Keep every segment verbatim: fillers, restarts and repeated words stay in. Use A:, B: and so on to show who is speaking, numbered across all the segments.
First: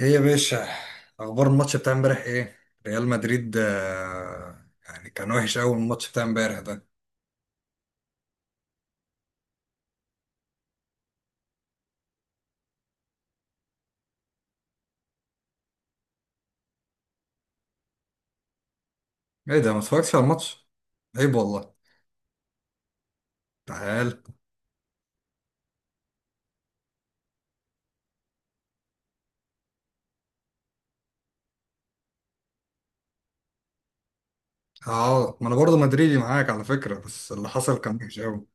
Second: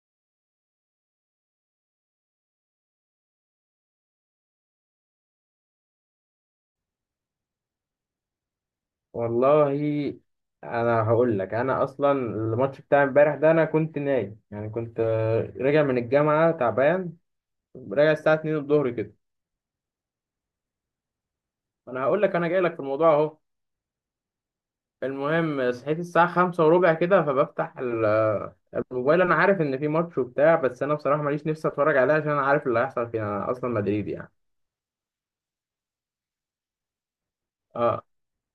A: ايه يا باشا، اخبار الماتش بتاع امبارح ايه؟ ريال مدريد، آه، يعني كان وحش قوي الماتش بتاع امبارح ده.
B: والله، انا هقول لك، انا اصلا الماتش بتاع امبارح ده انا كنت نايم، يعني كنت آه، راجع من الجامعه تعبان. راجع الساعه اتنين الظهر كده.
A: ايه ده؟ ما اتفرجتش على الماتش؟ عيب والله.
B: انا هقول لك انا جاي لك في الموضوع اهو.
A: تعال.
B: المهم صحيت الساعه خمسة وربع كده، فبفتح ال- آه، الموبايل. انا عارف ان في ماتش وبتاع، بس انا بصراحه ماليش نفسي اتفرج عليه عشان انا عارف اللي هيحصل فيه، انا اصلا مدريدي يعني.
A: اه، ما انا برضه مدريدي معاك على فكره، بس اللي حصل كان
B: اه.
A: وحش قوي.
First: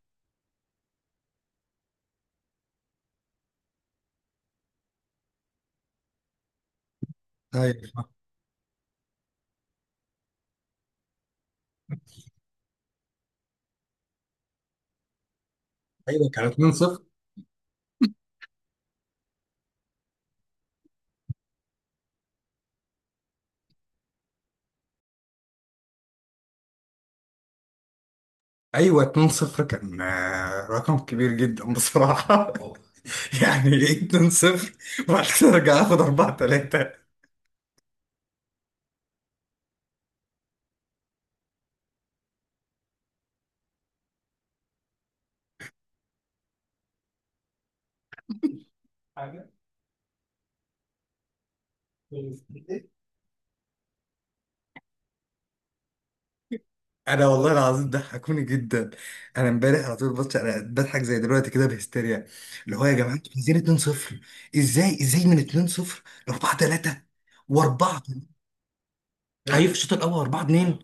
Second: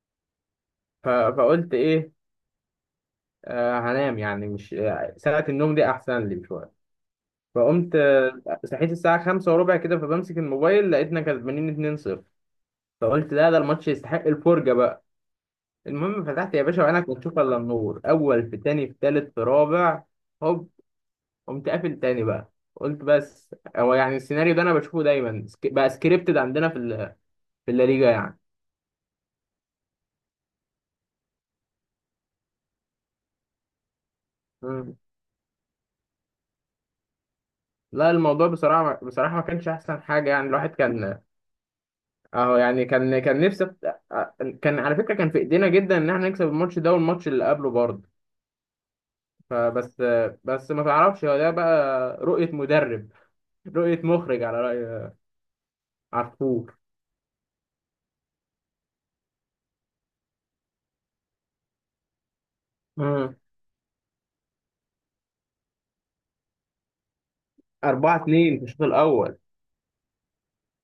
B: ف- فقلت ايه، آه هنام يعني، مش آه، ساعه النوم دي احسن لي شويه. فقمت
A: ايوه،
B: آه، صحيت الساعة خمسة وربع كده، فبمسك الموبايل، لقيتنا كسبانين اتنين صفر. فقلت لا، ده الماتش يستحق الفرجة بقى. المهم
A: ايوه، كان
B: فتحت يا باشا
A: اتنين صفر.
B: وعينك ما تشوف إلا النور، أول في تاني في تالت في رابع. هوب. قمت قافل تاني بقى. قلت بس هو يعني السيناريو ده أنا بشوفه دايما، سك- بقى سكريبتد عندنا في ال- في الليجا يعني.
A: ايوه، اتنين صفر كان آه، رقم كبير جدا بصراحه. يعني ايه اتنين صفر؟
B: مم.
A: وبعد كده ارجع اخد اربعة تلاتة.
B: لا الموضوع بصراحة بصراحة ما كانش أحسن حاجة، يعني الواحد كان أهو يعني، كان كان نفسه. كان على فكرة كان في إيدينا جدا إن إحنا نكسب الماتش ده والماتش اللي قبله برضه. فبس بس ما تعرفش، هو ده بقى. رؤية مدرب، رؤية مخرج، على رأي عفور.
A: انا والله العظيم ضحكوني جدا. انا امبارح على طول بص انا بضحك زي دلوقتي كده بهستيريا. اللي هو يا جماعه، انتوا
B: مم.
A: عايزين اتنين صفر؟ ازاي؟ ازاي من اتنين صفر ل اربعة تلاتة واربعة؟
B: أربعة اتنين في الشوط الأول.
A: هيجي في الشوط الاول اربعة اتنين.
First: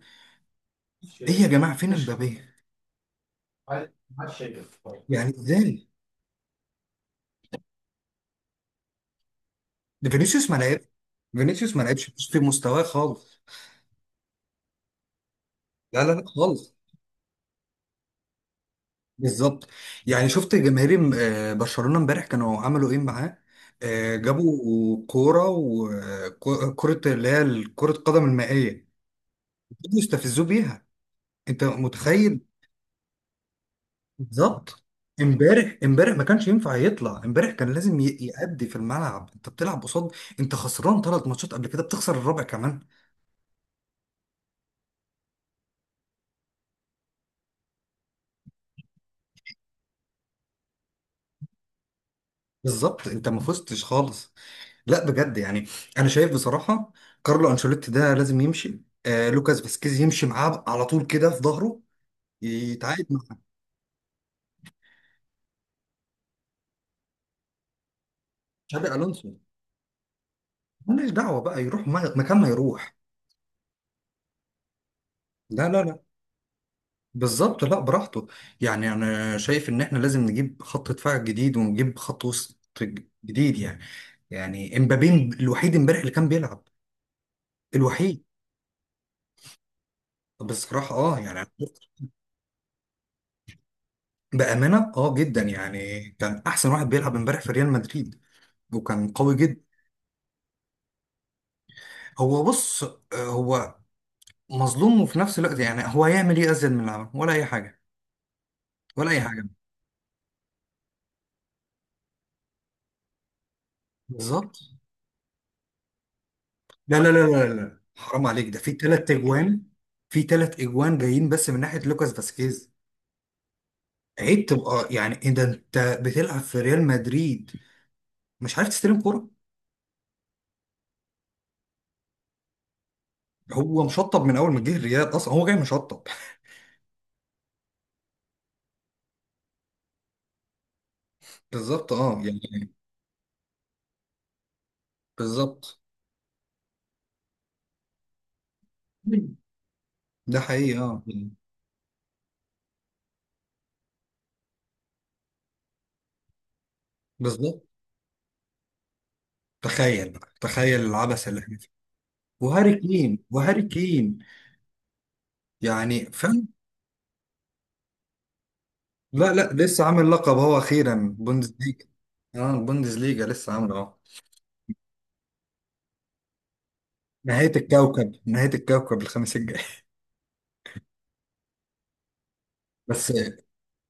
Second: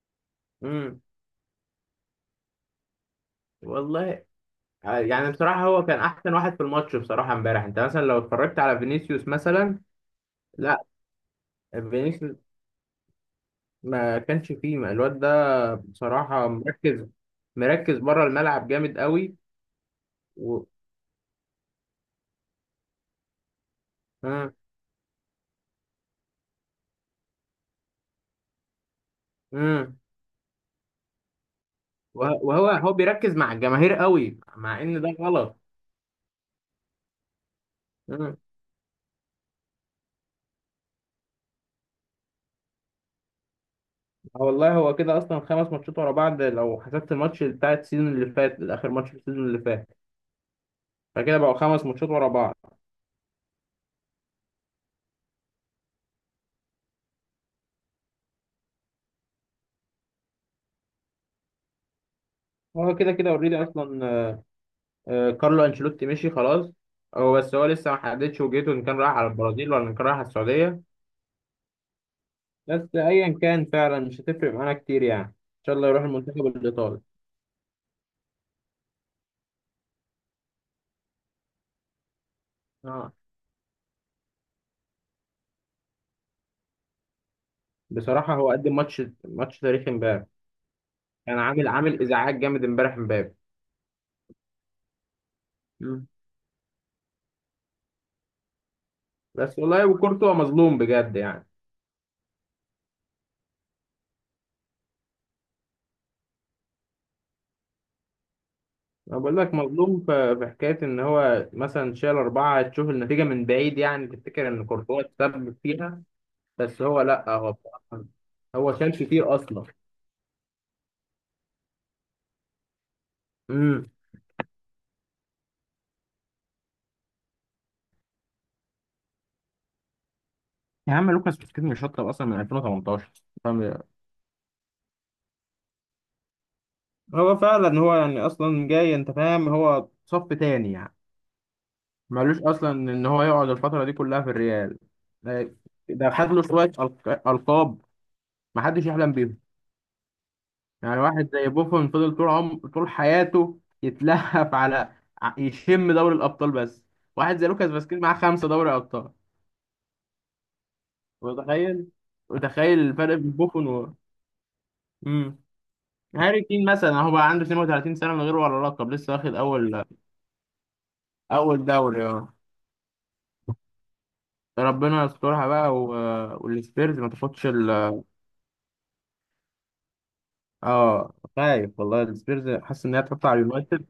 B: امم
A: ايه يا جماعه، فين امبابيه؟
B: والله. آه،
A: يعني
B: يعني بصراحة هو
A: ازاي؟
B: كان أحسن واحد في الماتش بصراحة امبارح. أنت مثلا لو اتفرجت على فينيسيوس مثلا.
A: ده فينيسيوس ما
B: لا.
A: لعبش. فينيسيوس ما لعبش، مش
B: فينيسيوس
A: في مستواه خالص.
B: ما كانش فيه، ما الواد ده
A: لا، لا، لا
B: بصراحة
A: خالص.
B: مركز، مركز بره الملعب جامد قوي.
A: بالظبط. يعني شفت
B: و.
A: جماهير آه، برشلونه امبارح كانوا عملوا ايه معاه؟ آه، جابوا كوره وكرة اللي هي كرة قدم المائية.
B: امم
A: يستفزوه بيها. انت متخيل؟
B: وهو هو بيركز مع الجماهير قوي، مع
A: بالظبط.
B: إن ده غلط.
A: امبارح، امبارح ما كانش ينفع يطلع، امبارح كان لازم ي- يأدي في الملعب، انت بتلعب قصاد. انت خسران ثلاث ماتشات قبل كده، بتخسر الرابع كمان.
B: آه والله، هو كده اصلا خمس ماتشات ورا بعض، لو حسبت الماتش بتاع السيزون اللي فات، اخر ماتش في السيزون اللي فات. فكده بقوا خمس ماتشات ورا بعض.
A: بالظبط، انت ما فزتش خالص. لا بجد يعني. انا شايف بصراحة. كارلو انشيلوتي ده لازم يمشي، آه لوكاس فاسكيز يمشي معاه على طول كده في ظهره.
B: هو
A: يتعاقد
B: كده كده
A: مع...
B: اوريدي اصلا. آه، كارلو انشيلوتي مشي خلاص. هو، بس هو لسه ما حددش وجهته، ان
A: تشابي
B: كان رايح على
A: الونسو.
B: البرازيل ولا ان كان رايح على السعوديه.
A: مالناش دعوة بقى يروح ما- مكان ما
B: بس
A: يروح.
B: ايا كان، فعلا مش هتفرق معانا كتير يعني، ان
A: لا،
B: شاء
A: لا،
B: الله
A: لا.
B: يروح المنتخب الايطالي.
A: بالظبط، لا براحته. يعني انا شايف ان احنا لازم نجيب خط دفاع جديد ونجيب خط وسط ج-
B: اه،
A: جديد يعني. يعني امبابي. الوحيد امبارح اللي كان بيلعب. الوحيد.
B: بصراحه هو قدم ماتش ماتش تاريخي امبارح.
A: بصراحة اه يعني.
B: كان عامل عامل ازعاج جامد امبارح امبابي.
A: بأمانة اه، جدا يعني
B: مم.
A: كان احسن واحد بيلعب امبارح في ريال مدريد. وكان قوي
B: بس
A: جدا.
B: والله، وكورتوا مظلوم بجد يعني.
A: هو بص، آه، هو مظلوم وفي نفس الوقت يعني هو هيعمل ايه ازيد من اللي عمله؟ ولا اي حاجة؟ ولا
B: أنا
A: اي
B: بقول
A: حاجة.
B: لك مظلوم ف- في حكاية إن هو مثلا شال أربعة، تشوف النتيجة من بعيد يعني تفتكر
A: بالظبط.
B: إن كورتوا اتسبب فيها. بس
A: لا،
B: هو،
A: لا،
B: لأ
A: لا،
B: هو
A: لا، لا،
B: بصراحة-
A: حرام عليك، ده في
B: هو شال
A: ثلاث
B: كتير
A: اجوان.
B: أصلا.
A: في ثلاث اجوان جايين بس من ناحية لوكاس فاسكيز.
B: امم
A: عيب تبقى، يعني ايه ده، انت بتلعب في ريال مدريد. مش عارف تستلم كرة.
B: يا عم لوكاس بوسكيت مش شطب اصلا من ألفين وتمنتاشر. فاهم؟
A: هو مشطب من اول ما جه الريال، اصلا هو جاي مشطب.
B: هو فعلا هو يعني أصلا جاي، أنت فاهم، هو صف تاني يعني.
A: بالظبط اه
B: مالوش اصلا
A: يعني.
B: ان هو يقعد الفتره دي كلها في الريال. ده
A: بالظبط.
B: ده خد له شويه ألق- القاب ما حدش يحلم بيهم.
A: ده حقيقي
B: يعني
A: اه
B: واحد
A: يعني.
B: زي بوفون فضل طول عمر، طول حياته يتلهف على ع- يشم دوري الابطال بس. واحد زي
A: بالظبط.
B: لوكاس فاسكيز معاه خمسة دوري ابطال.
A: تخيل بقى، تخيل العبث اللي احنا فيه.
B: متخيل
A: وهاري
B: متخيل الفرق
A: كين،
B: بين
A: وهاري
B: بوفون و...
A: كين.
B: امم.
A: يعني
B: هاري
A: فاهم.
B: كين مثلا هو بقى عنده اتنين وتلاتين سنة، من غير ولا لقب، لسه
A: لا،
B: واخد
A: لا، لسه
B: اول.
A: عامل لقب، هو اخيرا
B: اول
A: بوندسليجا.
B: دوري اه.
A: اه، بوندسليجا لسه عامله اه.
B: ربنا يسترها بقى، و. والسبيرز ما تاخدش
A: نهاية
B: ال.
A: الكوكب، نهاية الكوكب الخميس الجاي.
B: اه، خايف والله، السبيرز حاسس ان هي
A: بس.
B: تحط على اليونايتد.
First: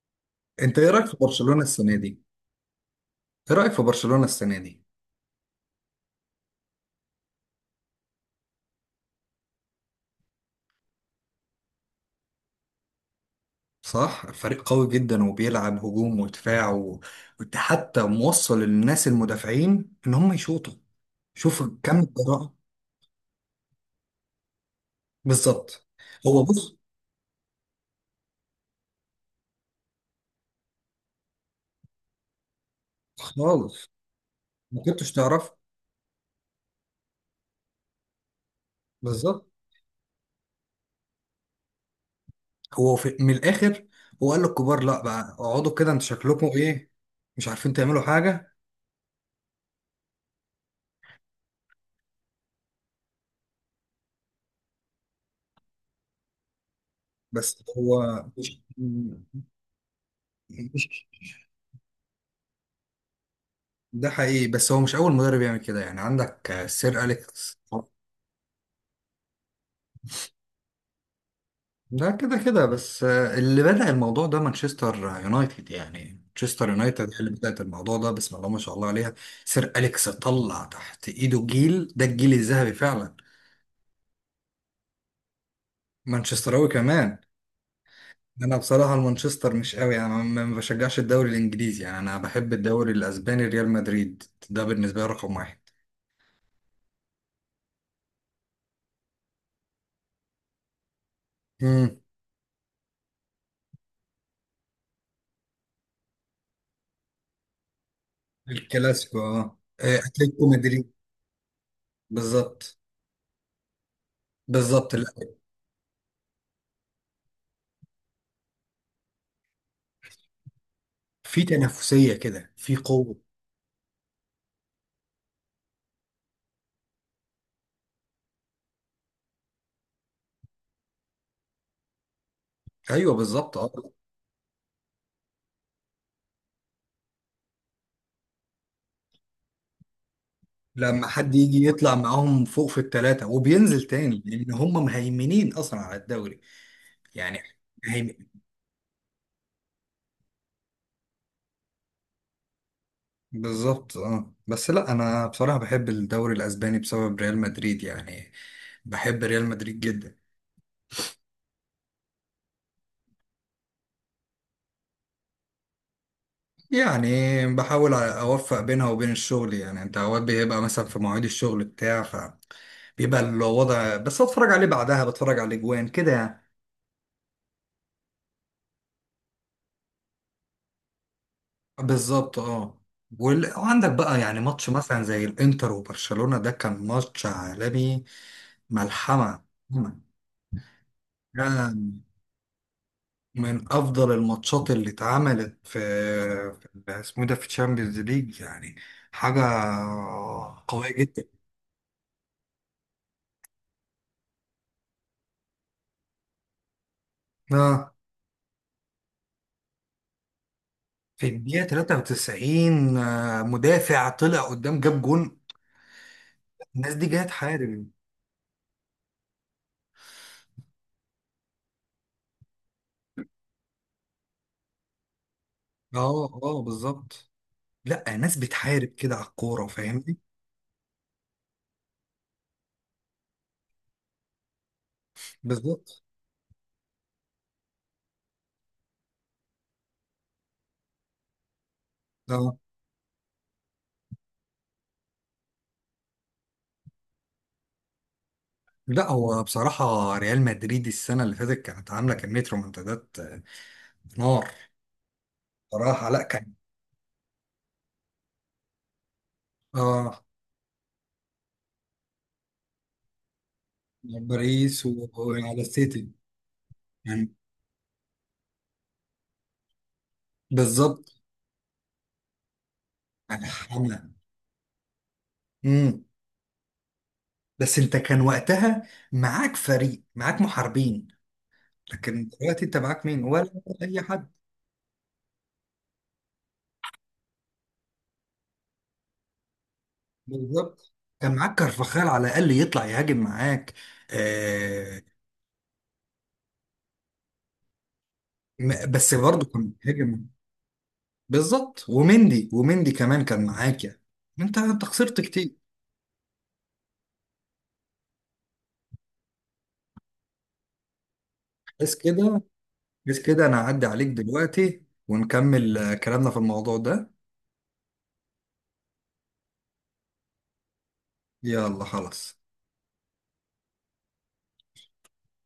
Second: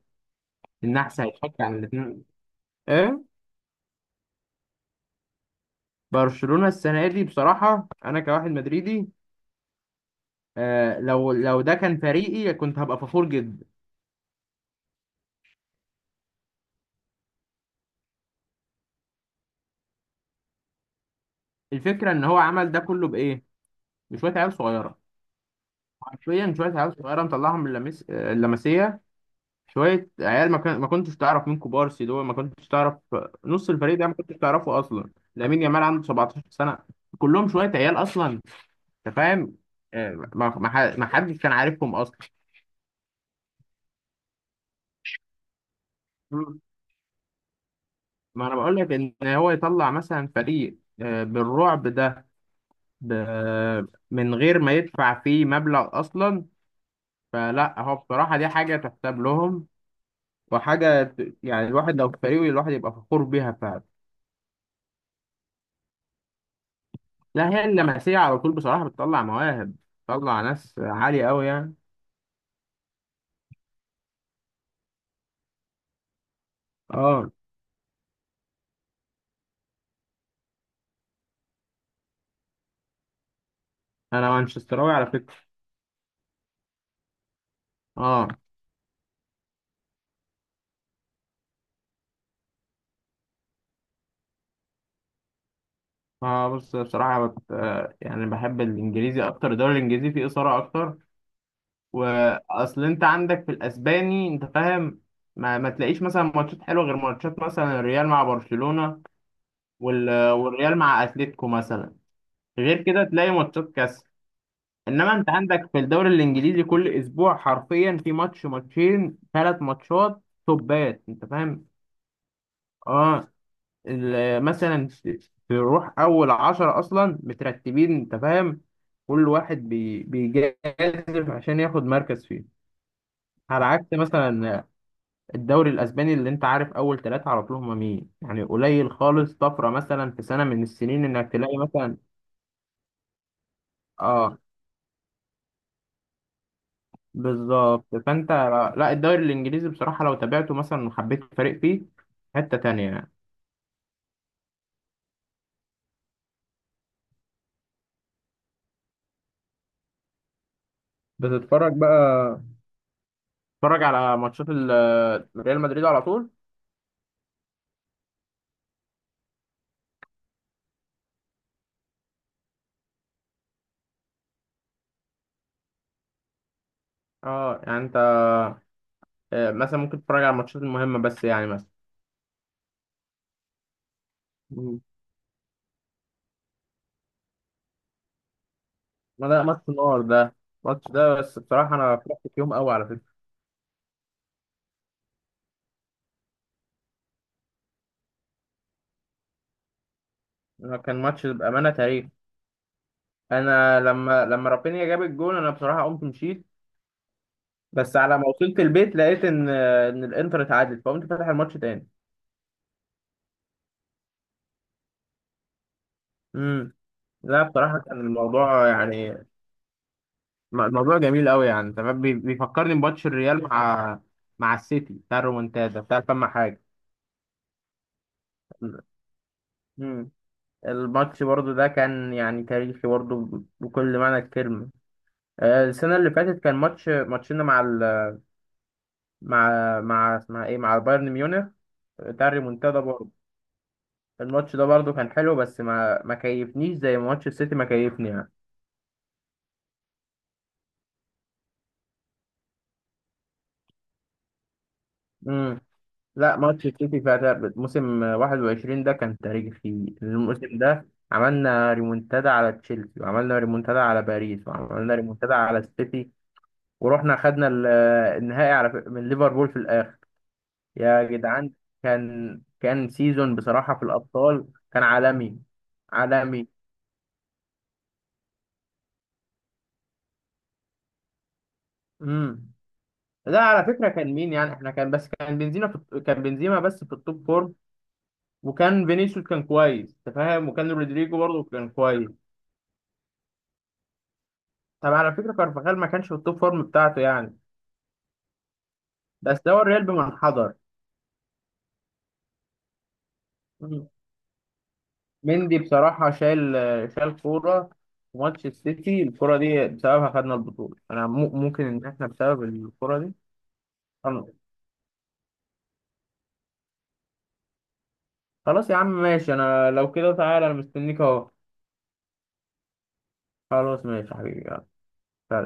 A: انت ايه رأيك في
B: النحس هيتفك
A: برشلونة
B: عن
A: السنة دي؟
B: الاثنين. ايه؟
A: ايه رأيك في برشلونة السنة دي؟
B: برشلونة السنة دي، بصراحة انا كواحد مدريدي، آه لو لو ده كان فريقي كنت هبقى فخور جدا.
A: صح، فريق قوي جدا وبيلعب هجوم ودفاع و- وحتى موصل للناس المدافعين ان هم يشوطوا. شوف كم
B: الفكره ان هو
A: الجراءة.
B: عمل ده كله بايه؟ بشويه عيال صغيره.
A: بالظبط.
B: حرفيا
A: هو
B: شويه
A: بص.
B: عيال صغيره، مطلعهم من اللمس... آه، اللمسيه. شويه عيال، ما, كان... ما كنتش تعرف مين كوبارسي دول، ما كنتش تعرف. نص
A: خالص.
B: الفريق ده ما كنتش تعرفه
A: ما
B: اصلا.
A: كنتش تعرف.
B: لامين يامال عنده سبعتاشر سنه. كلهم شويه عيال اصلا. انت
A: بالظبط.
B: فاهم. آه، ما ما ح- ما حدش كان عارفهم اصلا.
A: هو في من الاخر، هو قال للكبار، لا بقى اقعدوا كده انتوا شكلكم
B: مم.
A: ايه. مش عارفين تعملوا
B: ما
A: حاجة.
B: انا بقول لك، ان هو يطلع مثلا فريق آه، بالرعب ده، ب... من غير ما يدفع فيه مبلغ اصلا.
A: بس
B: فلا، هو
A: هو
B: بصراحة دي حاجة تحسب لهم، وحاجة
A: مش
B: ت- يعني الواحد لو في فريقه، الواحد يبقى فخور بيها فعلا.
A: ده حقيقي، بس هو مش أول مدرب يعمل كده، يعني عندك آه، سير
B: لا،
A: أليكس.
B: هي اللمسية على طول بصراحة بتطلع مواهب، بتطلع ناس عالية أوي يعني.
A: ده كده كده، بس آه، اللي بدأ الموضوع ده مانشستر يونايتد، يعني مانشستر يونايتد هي اللي
B: اه.
A: بدأت الموضوع ده، بسم الله ما شاء الله عليها. سير أليكس طلع تحت إيده جيل، ده الجيل الذهبي فعلا.
B: أنا مانشستراوي على فكرة.
A: مانشستراوي كمان.
B: اه.
A: أنا بصراحة المانشستر مش قوي، يعني ما ما بشجعش الدوري الإنجليزي، يعني أنا بحب الدوري الأسباني ريال مدريد. ده بالنسبة لي رقم واحد.
B: اه، بص بصراحة بت... آه، يعني بحب الإنجليزي أكتر، الدوري الإنجليزي فيه إثارة أكتر.
A: مم.
B: وأصل أنت عندك في الأسباني، أنت فاهم، ما, ما تلاقيش مثلا ماتشات حلوة غير ماتشات مثلا الريال مع برشلونة،
A: الكلاسيكو اه، آه،
B: وال...
A: أتلتيكو
B: والريال
A: مدريد.
B: مع أتليتيكو مثلا.
A: بالظبط.
B: غير كده تلاقي ماتشات كاس.
A: بالظبط،
B: انما انت عندك في الدوري الانجليزي كل اسبوع حرفيا في ماتش، ماتشين، ثلاث ماتشات، توبات، انت
A: في
B: فاهم.
A: تنافسية كده في قوة.
B: اه. ال- مثلا ت- تروح اول عشرة اصلا مترتبين، انت فاهم، كل واحد بي- بيجازف عشان ياخد مركز فيه.
A: ايوه، بالظبط
B: على
A: اه.
B: عكس مثلا الدوري الاسباني، اللي انت عارف اول ثلاثة على طول هما مين يعني، قليل خالص طفرة مثلا في سنة من السنين
A: لما
B: انك
A: حد
B: تلاقي
A: يجي يطلع
B: مثلا.
A: معاهم فوق في الثلاثة وبينزل تاني،
B: اه
A: لان هم مهيمنين اصلا على الدوري. يعني.
B: بالظبط.
A: مهيمن.
B: فانت، لا، الدوري الانجليزي بصراحه لو تابعته مثلا وحبيت فريق فيه، حته تانية يعني.
A: بالظبط اه، بس لا انا بصراحة بحب الدوري الاسباني بسبب ريال مدريد يعني. بحب ريال مدريد جدا.
B: بتتفرج بقى تتفرج على ماتشات ال- ريال مدريد على طول.
A: يعني. بحاول اوفق بينها وبين الشغل، يعني انت اوقات بيبقى مثلا في مواعيد الشغل بتاع فبيبقى الوضع، بس اتفرج عليه بعدها بتفرج على الاجوان كده يعني.
B: اه، يعني انت آه، مثلا ممكن تتفرج على الماتشات المهمه بس يعني، مثلا.
A: بالظبط اه. وال- وعندك بقى يعني ماتش
B: مم.
A: مثلا زي الانتر وبرشلونة ده كان ماتش عالمي.
B: ما
A: ملحمة.
B: ده ماتش النار ده. الماتش ده بس بصراحه انا
A: كان
B: فرحت فيهم قوي على فكره.
A: من افضل الماتشات اللي اتعملت في في اسمه ده في تشامبيونز ليج، يعني حاجة
B: أنا
A: قوية
B: كان
A: جدا.
B: ماتش بامانه تاريخ. انا لما لما رافينيا جاب الجون، انا بصراحه قمت مشيت.
A: اه،
B: بس على ما وصلت البيت، لقيت ان ان الانتر اتعادل، فقمت
A: في
B: فاتح الماتش
A: الدقيقة
B: تاني.
A: تلاتة وتسعين آه، مدافع طلع قدام جاب جون.
B: مم.
A: الناس دي جاية
B: لا بصراحة
A: تحارب.
B: كان الموضوع يعني، م- الموضوع جميل قوي يعني، تمام بي- بيفكرني بماتش الريال مع، مع السيتي بتاع الرومونتادا بتاع فما
A: اه، اه،
B: حاجة.
A: بالظبط. لا، ناس بتحارب كده على الكورة
B: مم.
A: فاهمني.
B: الماتش برضو ده كان يعني تاريخي برضو، ب- بكل معنى الكلمة. آه، السنة
A: بالظبط
B: اللي فاتت كان ماتش ماتشنا مع ال، مع مع اسمها ايه، مع بايرن ميونخ، بتاع
A: اه.
B: الريمونتادا برضو. الماتش ده برضو كان حلو بس ما ما كيفنيش زي ماتش السيتي، ما كيفني
A: لا هو بصراحة ريال مدريد السنة اللي فاتت كانت عاملة كمية رومنتادات، آه، نار.
B: يعني.
A: بصراحة، لا
B: لا،
A: كان.
B: ماتش السيتي بتاع ده- موسم واحد وعشرين ده كان تاريخي.
A: اه،
B: الموسم ده عملنا ريمونتادا على تشيلسي، وعملنا ريمونتادا على باريس،
A: باريس
B: وعملنا
A: و-
B: ريمونتادا على
A: وعلى
B: السيتي،
A: السيتي.
B: ورحنا
A: يعني.
B: خدنا ال، النهائي على ف- من ليفربول في الآخر. يا
A: بالظبط.
B: جدعان. كان كان سيزون
A: يعني
B: بصراحة في
A: حملة.
B: الأبطال كان عالمي.
A: امم.
B: عالمي.
A: بس انت كان وقتها معاك فريق، معاك محاربين. لكن
B: امم.
A: دلوقتي انت معاك مين؟
B: لا
A: ولا
B: على فكرة
A: اي
B: كان
A: حد؟
B: مين يعني، احنا كان بس كان بنزيما في كان بنزيما بس في التوب فورم. وكان فينيسيوس كان كويس، انت فاهم، وكان
A: بالظبط.
B: رودريجو
A: كان
B: برضه
A: معاك
B: كان
A: كارفاخال
B: كويس.
A: على الاقل يطلع يهاجم معاك.
B: طب
A: آه
B: على فكرة كارفاخال ما كانش في التوب فورم بتاعته يعني.
A: م- بس
B: بس
A: برضه
B: ده هو
A: كان
B: الريال بمن
A: بيهاجم.
B: حضر.
A: بالظبط، ومندي ومندي كمان كان معاك
B: مم.
A: يعني. انت انت خسرت كتير.
B: مندي بصراحة شايل شايل كورة. في ماتش السيتي، الكورة دي بسببها خدنا البطولة. أنا مو- ممكن إن
A: بس
B: إحنا
A: كده.
B: بسبب الكورة دي.
A: بس كده، انا هعدي عليك
B: خلاص،
A: دلوقتي ونكمل آه، كلامنا في الموضوع ده.
B: خلاص يا عم ماشي، أنا لو كده تعالى، أنا مستنيك أهو.
A: يلا خلاص.
B: خلاص، ماشي يا حبيبي، يلا.